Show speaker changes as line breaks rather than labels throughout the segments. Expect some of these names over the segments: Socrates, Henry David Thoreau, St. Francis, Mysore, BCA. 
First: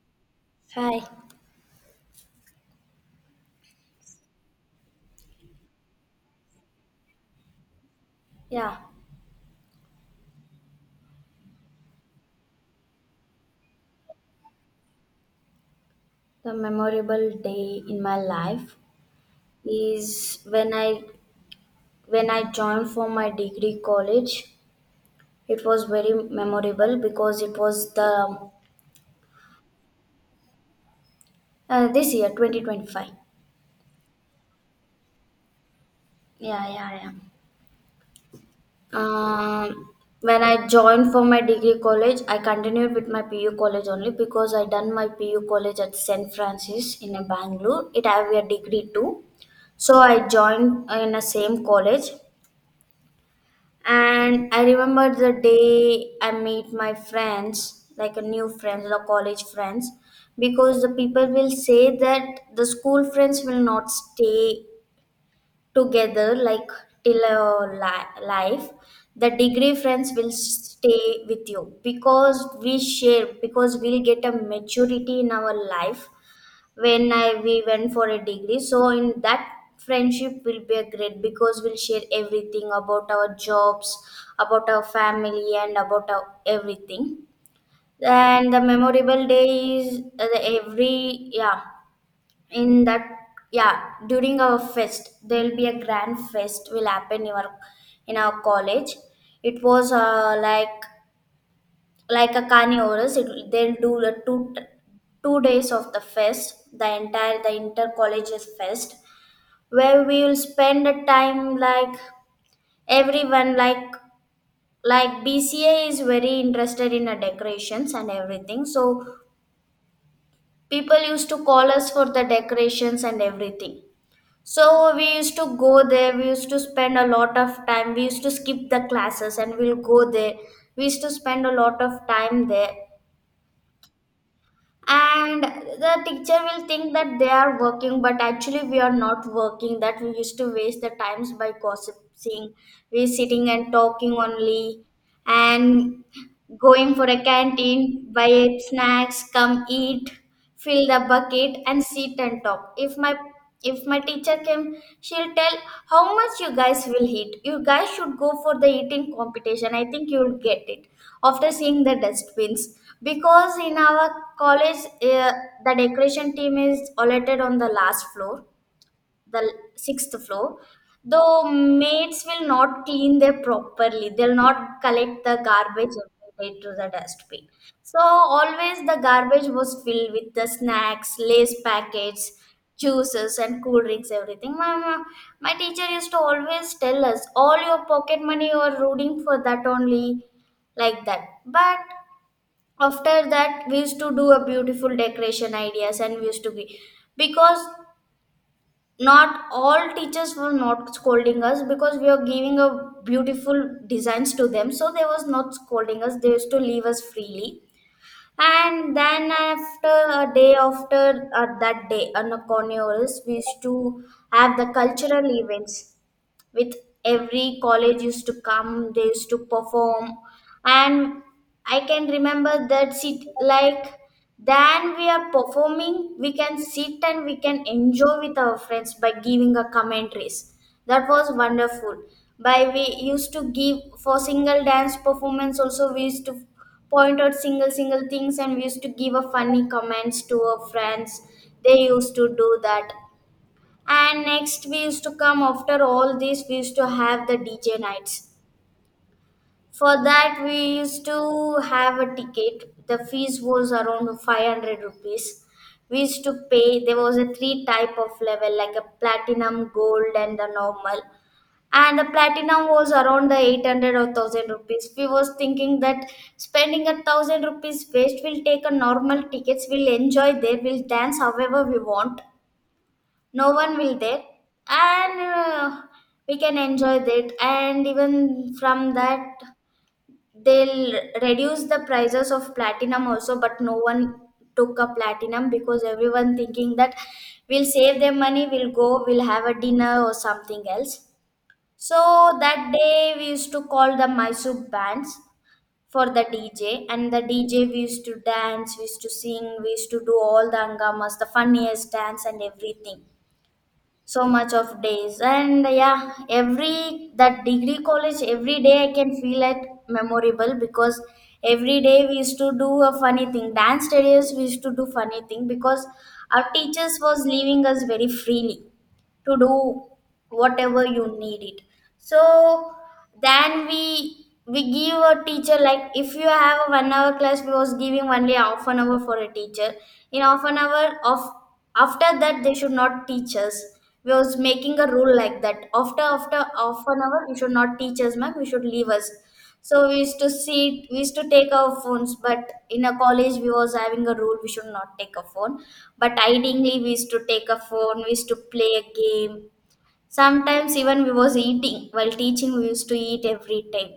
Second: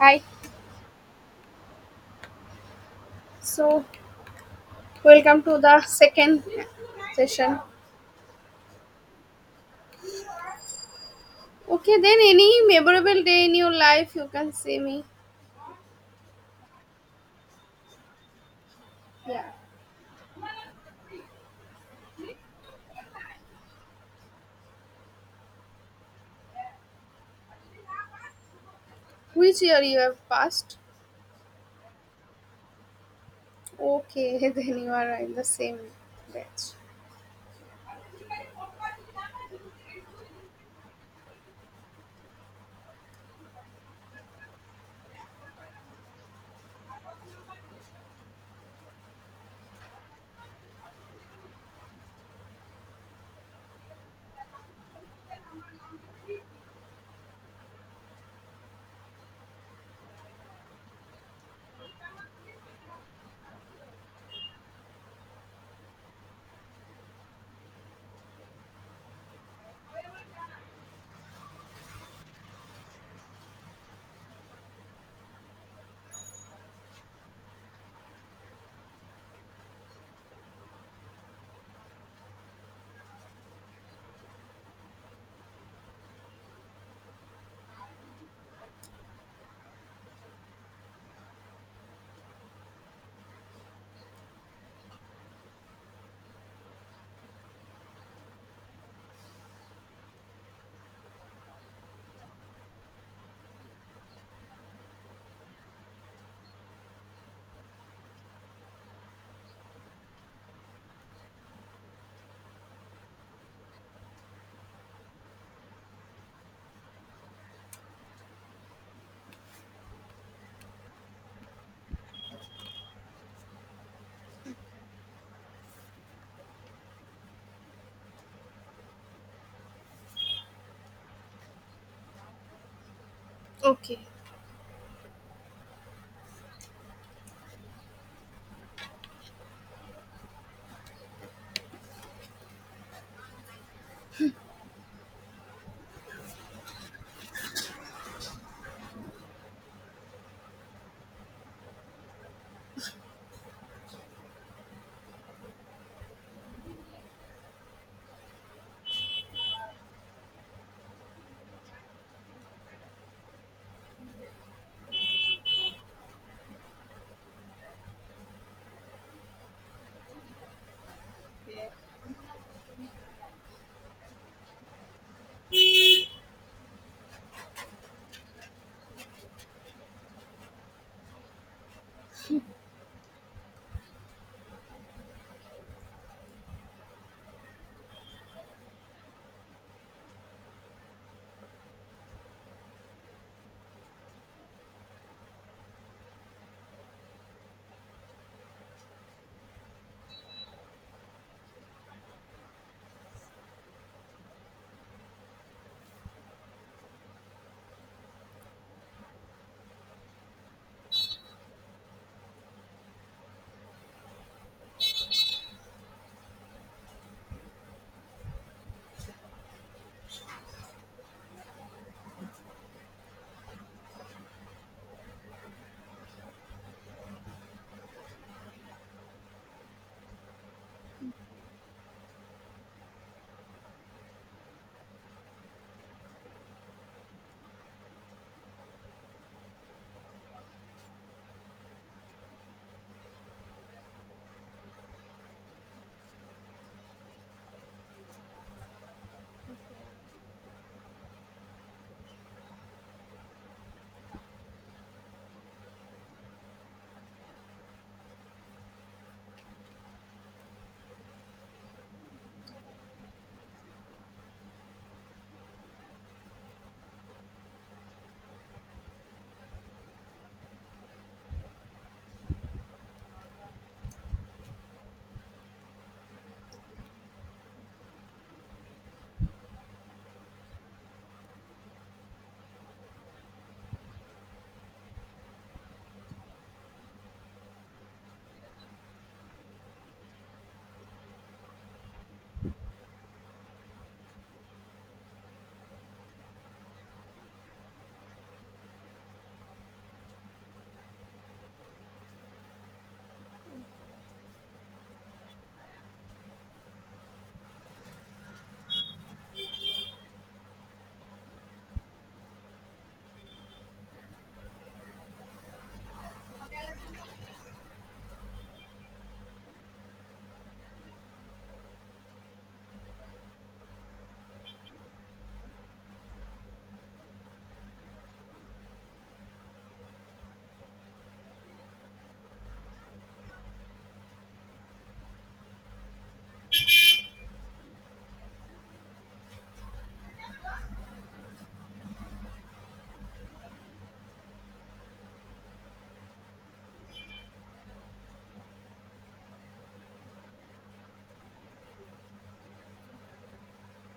Hi.
Hi.
So, welcome to the second session.
Yeah,
Okay, then any memorable day in your life you can say me.
the memorable day in my life
Yeah.
is when I joined for my degree college. It was very memorable because it was the
Which year you have passed?
this year 2025.
Okay, then you are in the same
Yeah,
batch.
yeah, yeah. Um, when I joined for my degree college, I continued with my PU college only because I done my PU college at St. Francis in Bangalore. It have a degree too. So I joined in the same college. And I remember the day I meet my friends, like a new friends or college friends, because the people will say that the school friends will not stay together like till your life. The degree friends will stay with you because we share, because we'll get a maturity in our life when I we went for a degree. So in that friendship will be a great because we'll share everything about our jobs, about our family, and about our everything. And the memorable day is the every yeah in that yeah during our fest there will be a grand fest will happen in our college. It was like a carnivorous they'll do the two days of the fest, the entire the inter colleges fest where we will spend a time like everyone like bca is very interested in the decorations and everything, so people used to call us for the decorations and everything, so we used to go there, we used to spend a lot of time, we used to skip the classes and we'll go there, we used to spend a lot of time there.
Okay.
And the teacher will think that they are working, but actually we are not working, that we used to waste the times by gossiping, we sitting and talking only, and going for a canteen, buy snacks, come eat, fill the bucket and sit and talk. If my if my teacher came, she'll tell how much you guys will eat, you guys should go for the eating competition, I think you'll get it, after seeing the dustbins. Because in our college, uh, the decoration team is allotted on the last floor, the sixth floor, though maids will not clean there properly, they'll not collect the garbage every day to the dustbin, so always the garbage was filled with the snacks, lace packets, juices and cool drinks, everything. My my teacher used to always tell us all your pocket money you are rooting for that only, like that. But after that, we used to do a beautiful decoration ideas and we used to be because not all teachers were not scolding us because we were giving a beautiful designs to them, so they was not scolding us. They used to leave us freely. And then after a day, after that day, on a Corneuris, we used to have the cultural events with every college used to come, they used to perform. And I can remember that sit like then we are performing we can sit and we can enjoy with our friends by giving a commentaries, that was wonderful. By we used to give for single dance performance also we used to point out single single things and we used to give a funny comments to our friends, they used to do that. And next, we used to come after all this, we used to have the DJ nights. For that, we used to have a ticket. The fees was around 500 rupees. We used to pay, there was a three type of level like a platinum, gold, and the normal. And the platinum was around the 800 or 1000 rupees. We was thinking that spending a 1000 rupees waste, we'll take a normal tickets, we'll enjoy there, we'll dance however we want, no one will there. And we can enjoy that, and even from that they'll reduce the prices of platinum also, but no one took a platinum because everyone thinking that we'll save their money, we'll go, we'll have a dinner or something else. So that day we used to call the mysore bands for the dj, and the dj we used to dance, we used to sing, we used to do all the angamas, the funniest dance and everything. So much of days, and yeah, every that degree college every day I can feel it memorable, because every day we used to do a funny thing, dance studios, we used to do funny thing because our teachers was leaving us very freely to do whatever you need it. So then we give a teacher like if you have a 1 hour class, we was giving only half an hour for a teacher, in half an hour of after that they should not teach us. We was making a rule like that, after after half an hour you should not teach us ma'am, you should leave us. So we used to see, we used to take our phones, but in a college we was having a rule, we should not take a phone, but ideally we used to take a phone, we used to play a game. Sometimes even we was eating while teaching, we used to eat every time.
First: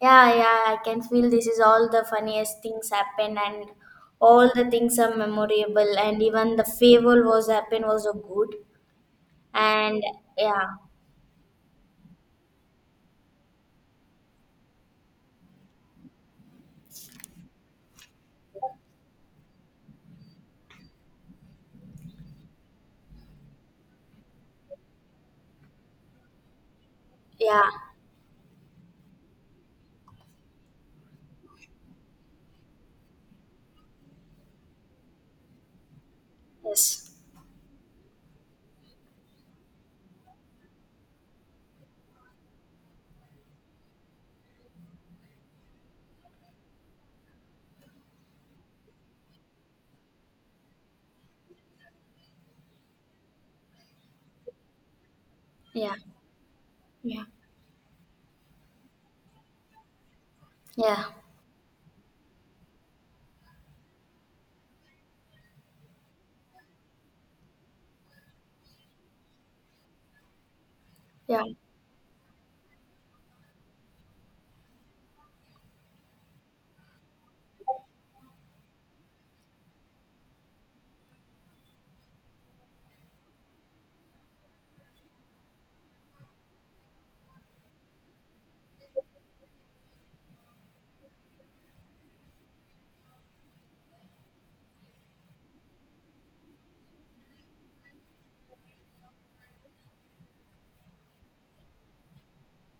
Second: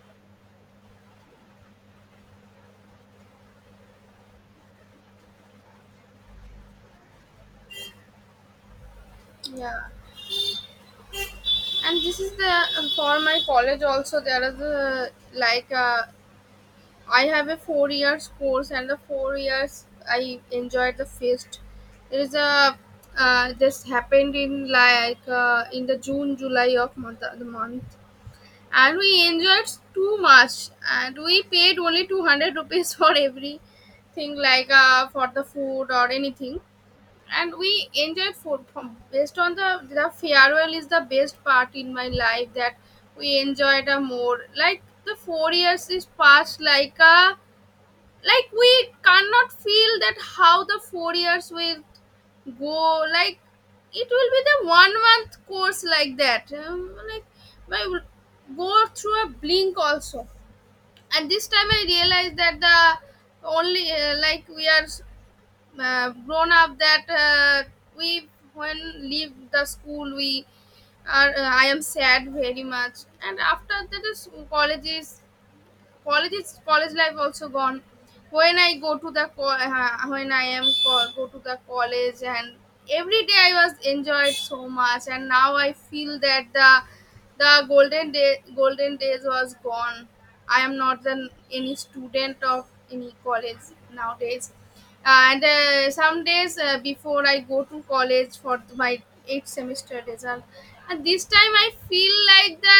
Yeah, yeah, I can feel this is all the funniest things happen, and all the things are memorable, and even the fable was happen was so good.
Yeah.
And yeah,
And this is the for my college also there is a like a I have a 4 years course, and the 4 years I enjoyed the feast. There is a this happened in like in the June July of month, the
yeah,
month, and we enjoyed too much, and we paid only 200 rupees for everything like for the food or anything,
yes,
and we enjoyed food from based on the farewell is the best part in my life that we enjoyed a more like the 4 years is passed like a like we cannot feel that how the 4 years will go like it will be the 1 month course
yeah,
like that
yeah,
like I will go through a blink also.
yeah,
And this time I realized that the only like we are grown up that we when leave the school we are
yeah,
I am sad very much. And after that is college life also gone. When I go to the co- when I am co- go to the college, and every day I was enjoyed so much. And now I feel that the golden days was gone. I am not an, any student of any college nowadays. And some days before I go to college for my eighth semester result. And this time I feel like the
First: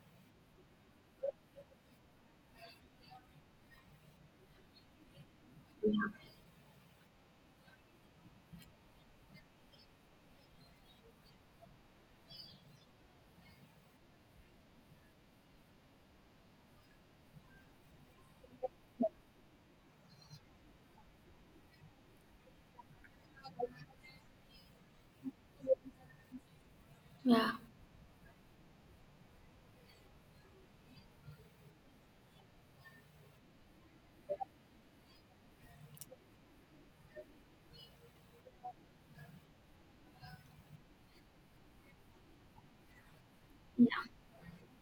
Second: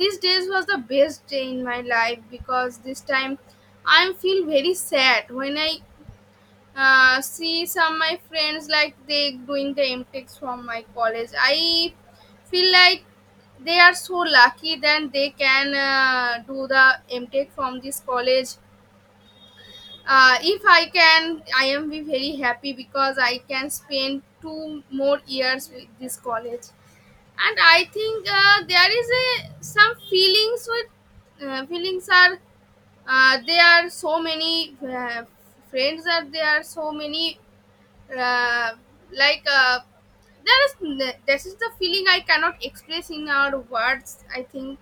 these days was the best day in my life because this time I feel very sad when I see some my friends like they doing the MTechs from my college. I feel like they are so lucky that they can do the MTech from this college. If I can, I am be very happy because I can spend 2 more years with this college.
yeah,
And I think there is a some feelings with feelings are there are so many friends are there so many uh, like there is this is the feeling I cannot express in our
yeah,
words. I think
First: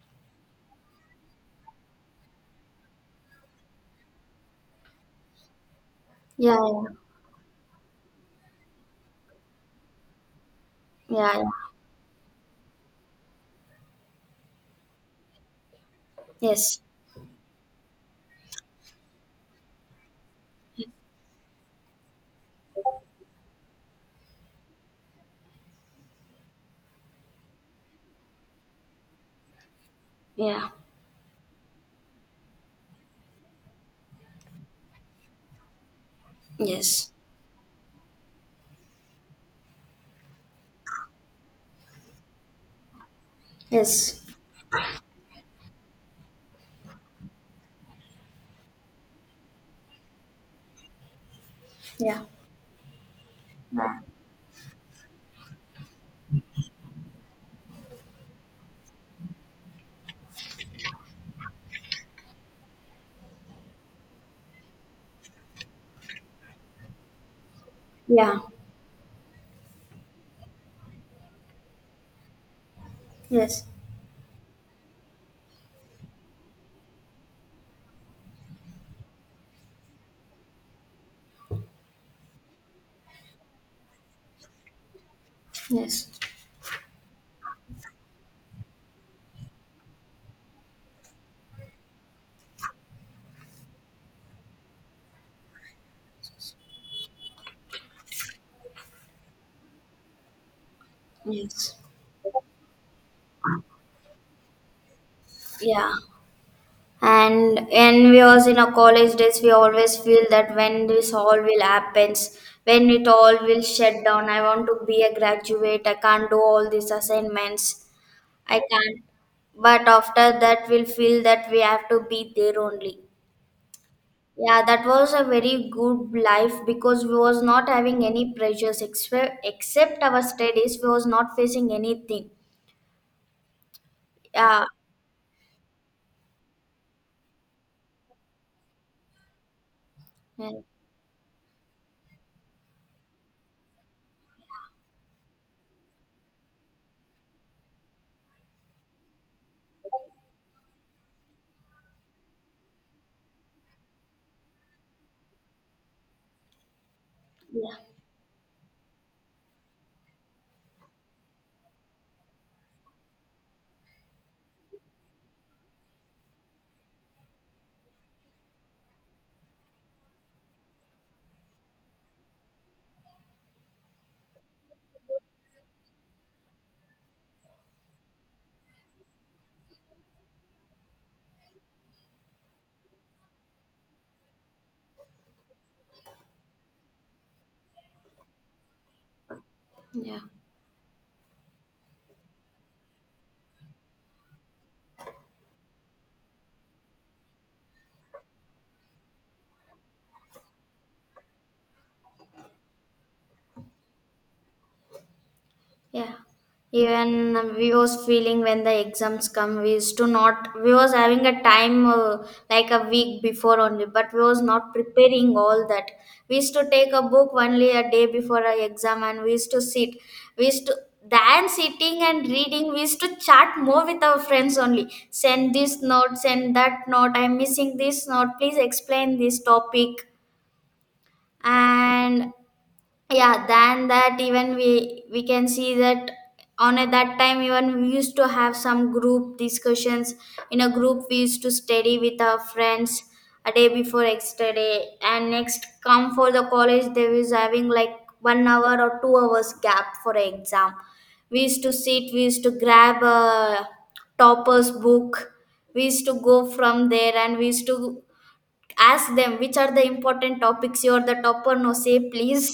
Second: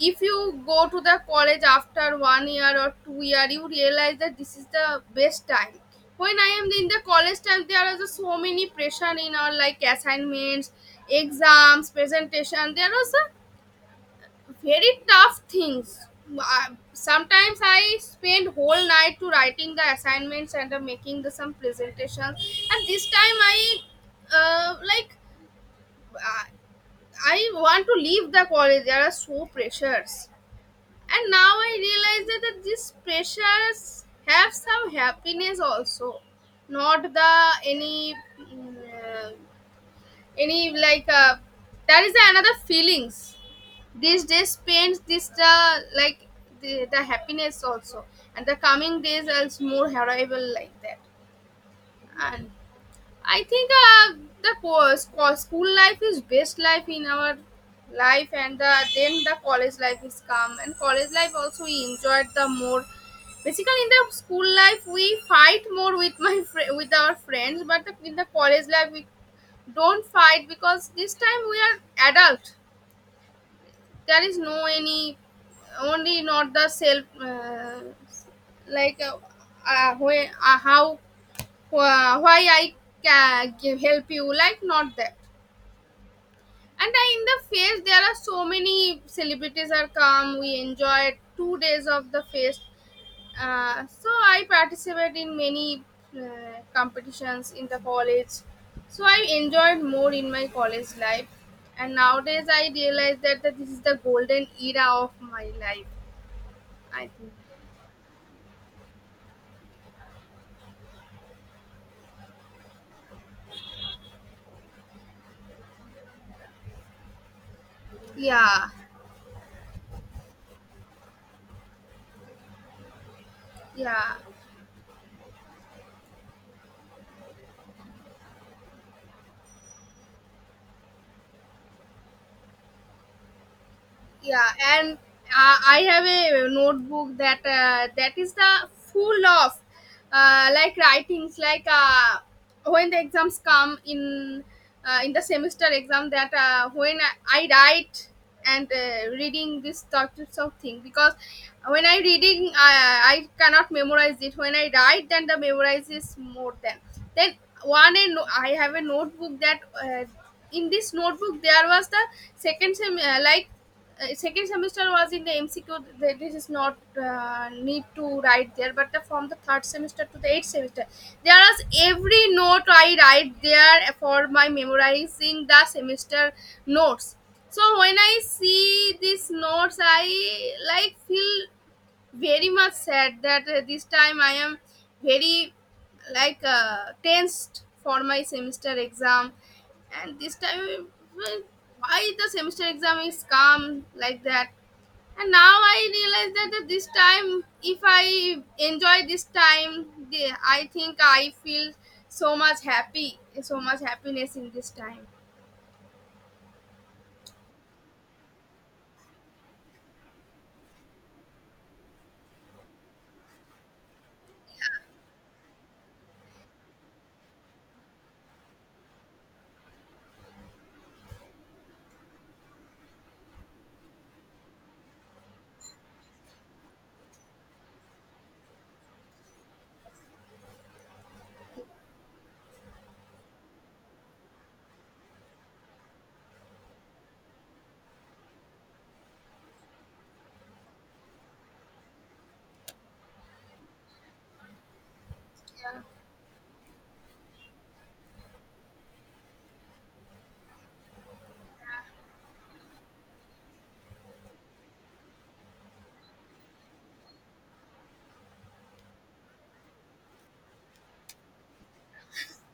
if you go to the college after 1 year or 2 year you realize that this is the best time. When I
yeah,
am in
yeah,
the college time there are just so many pressure in our like assignments,
yeah, yeah.
exams, presentation. There are some very tough things. Uh,
Yes,
Sometimes I spend whole night to writing the assignments and making the some presentations. And this time uh, like uh, I want to leave the college, there are so pressures.
yeah,
And now I realize that that these pressures have some happiness also, not
yes,
the any mm, uh, any that is another feelings.
yes,
These days paints this the like the happiness also, and the coming days as more arrival like that.
yeah,
And I think
yeah,
the school life is best life in our life, and the then the college life is come. And college life also we enjoyed the more. Basically, in the school life we fight more with my fri with our friends, but the, in the
yeah,
college life we don't fight because this time we are adult.
yes,
There is no any only not the self like uh, where, how why I can help you, like not that.
yes,
And I, in the fest, there are so many celebrities are come. We enjoyed 2 days of the fest. So I participate in many competitions in the college. So I enjoyed more in my college life.
yes.
And nowadays I realize that, that this is the golden era of my life.
Yeah.
I think.
And when we was in our college days, we always feel that when this all will happens, when it all will shut down, I want to be a graduate. I can't do all these assignments. I
Yeah.
can't. But after that, we'll feel that we have to be there only.
Yeah.
Yeah, that was a very good life because we was not having any pressures except our studies. We was not facing anything.
Yeah,
Yeah.
and I have a notebook that that is the full of
Yeah.
like writings like when the exams come in the semester exam that when I write. And reading this types of thing because when I reading I cannot memorize it. When I write then the memorize is more than then
Yeah.
one. And I have a notebook that uh, in this notebook there was the second sem uh, like second semester was in the MCQ. This is not need to write there but the, from the third semester to the eighth semester there is every note I write there for my memorizing the semester notes. So when I see these notes I like feel very much sad that this time I am very tensed for my semester exam, and
Yeah.
this time well, why the semester exam is calm like that. And now I realize that this time, if I enjoy this time, the- I think I feel so much happy, so much happiness in this time.
Yeah, even we was feeling when the exams come, we used to not. We was having a time like a week before only, but we was not preparing all that. We used to take a book only a day before a exam, and we used to sit. We used to than sitting and reading. We used to chat more with our friends only. Send this note, send that note. I'm missing this note. Please explain this topic. And yeah, than that, even we can see that on at that time even we used to have some group discussions, in a group we used to study with our friends a day before extra day, and next come for the college they was having like 1 hour or 2 hours gap for an exam. We used to sit, we used to grab a topper's book, we used to go from there and we used to ask them which are the important topics, you're the topper no, say please.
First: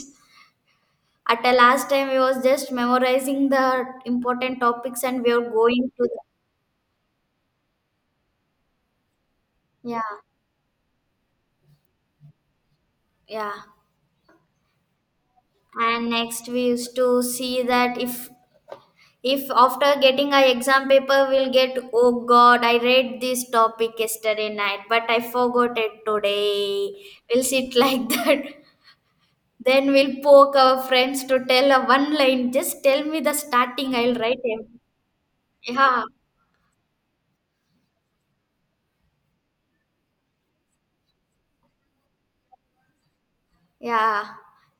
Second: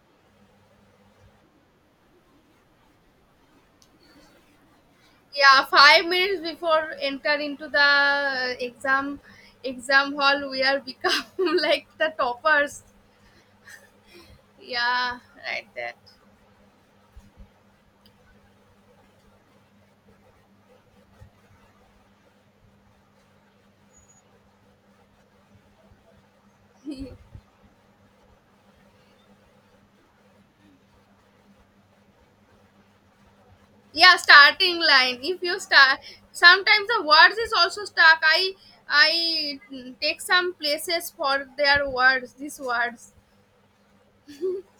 At the last time, we was just memorizing the important topics, and we were
Yeah,
going to
five
the
minutes before enter into the exam
yeah,
exam hall we are become like the toppers.
yeah.
Yeah, right there.
And next, we used to see that if after getting our exam paper, we'll get oh God, I read this topic yesterday night, but I forgot it today. We'll sit like that. Then we'll poke our friends to tell a one line. Just tell me the starting. I'll
Yeah,
write him.
starting line if you start
Yeah.
sometimes the words is also stuck. I take some places for their words these words.
Yeah,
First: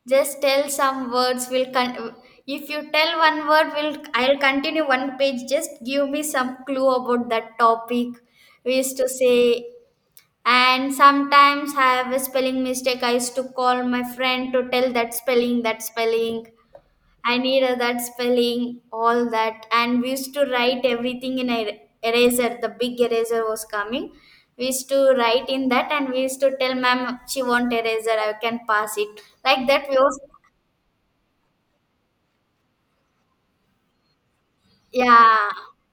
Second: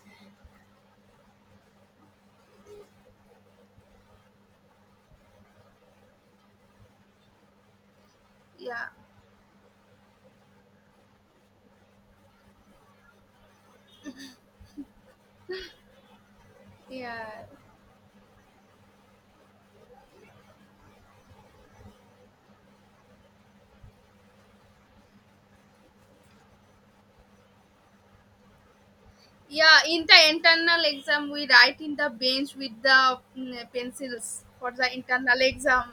just tell some words. If you tell one word, will I'll continue one page. Just give me some clue about that topic. We
Yeah.
used to say, and sometimes I have a spelling mistake. I used to call my friend to tell that spelling, that spelling. I
Yeah.
need that spelling, all that. And we used to write everything in a eraser. The big eraser was coming. We used to write in that, and we used to tell ma'am she want eraser, I can pass it like
Yeah,
that. We
in
was
the internal exam we write in the bench with the pencils for the internal
yeah,
exam.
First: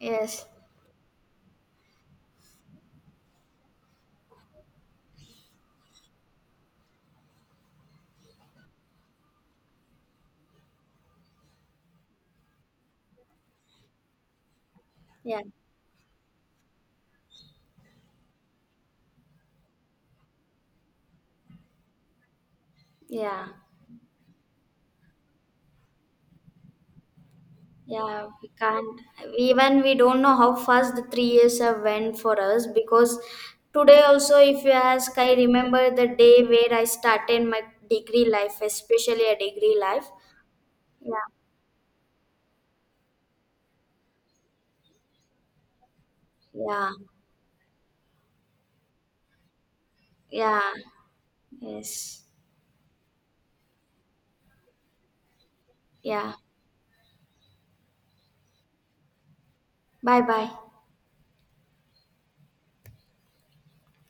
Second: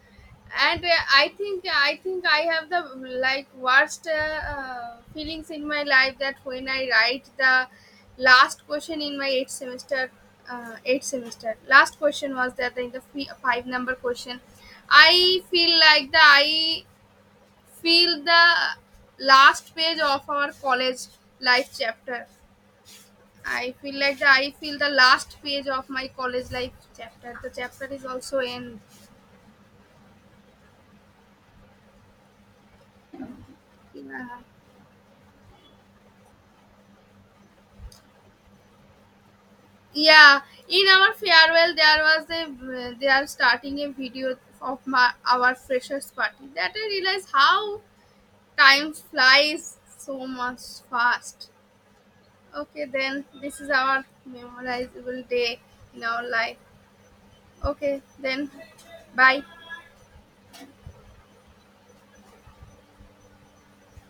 yes,
And I think I have the like worst feelings in my life that when I write the last question in my eighth semester. Eighth semester last question was that in the five number question
yeah,
I feel like the I feel the last page of our college life chapter.
yeah,
I feel like the I feel the last page of my college life chapter, the chapter is
yeah.
also
We
in.
can't even we don't know how fast the 3 years have went for us because today also
Yeah.
if you ask I remember the day where I started my degree life.
Yeah, in our
Yeah.
farewell, there was a they are starting a video of my our freshers party. That I
Yeah,
realize how time flies so much
yeah,
fast.
yes,
Okay, then this is our memorizable day in our
yeah.
life. Okay, then bye.
Bye bye.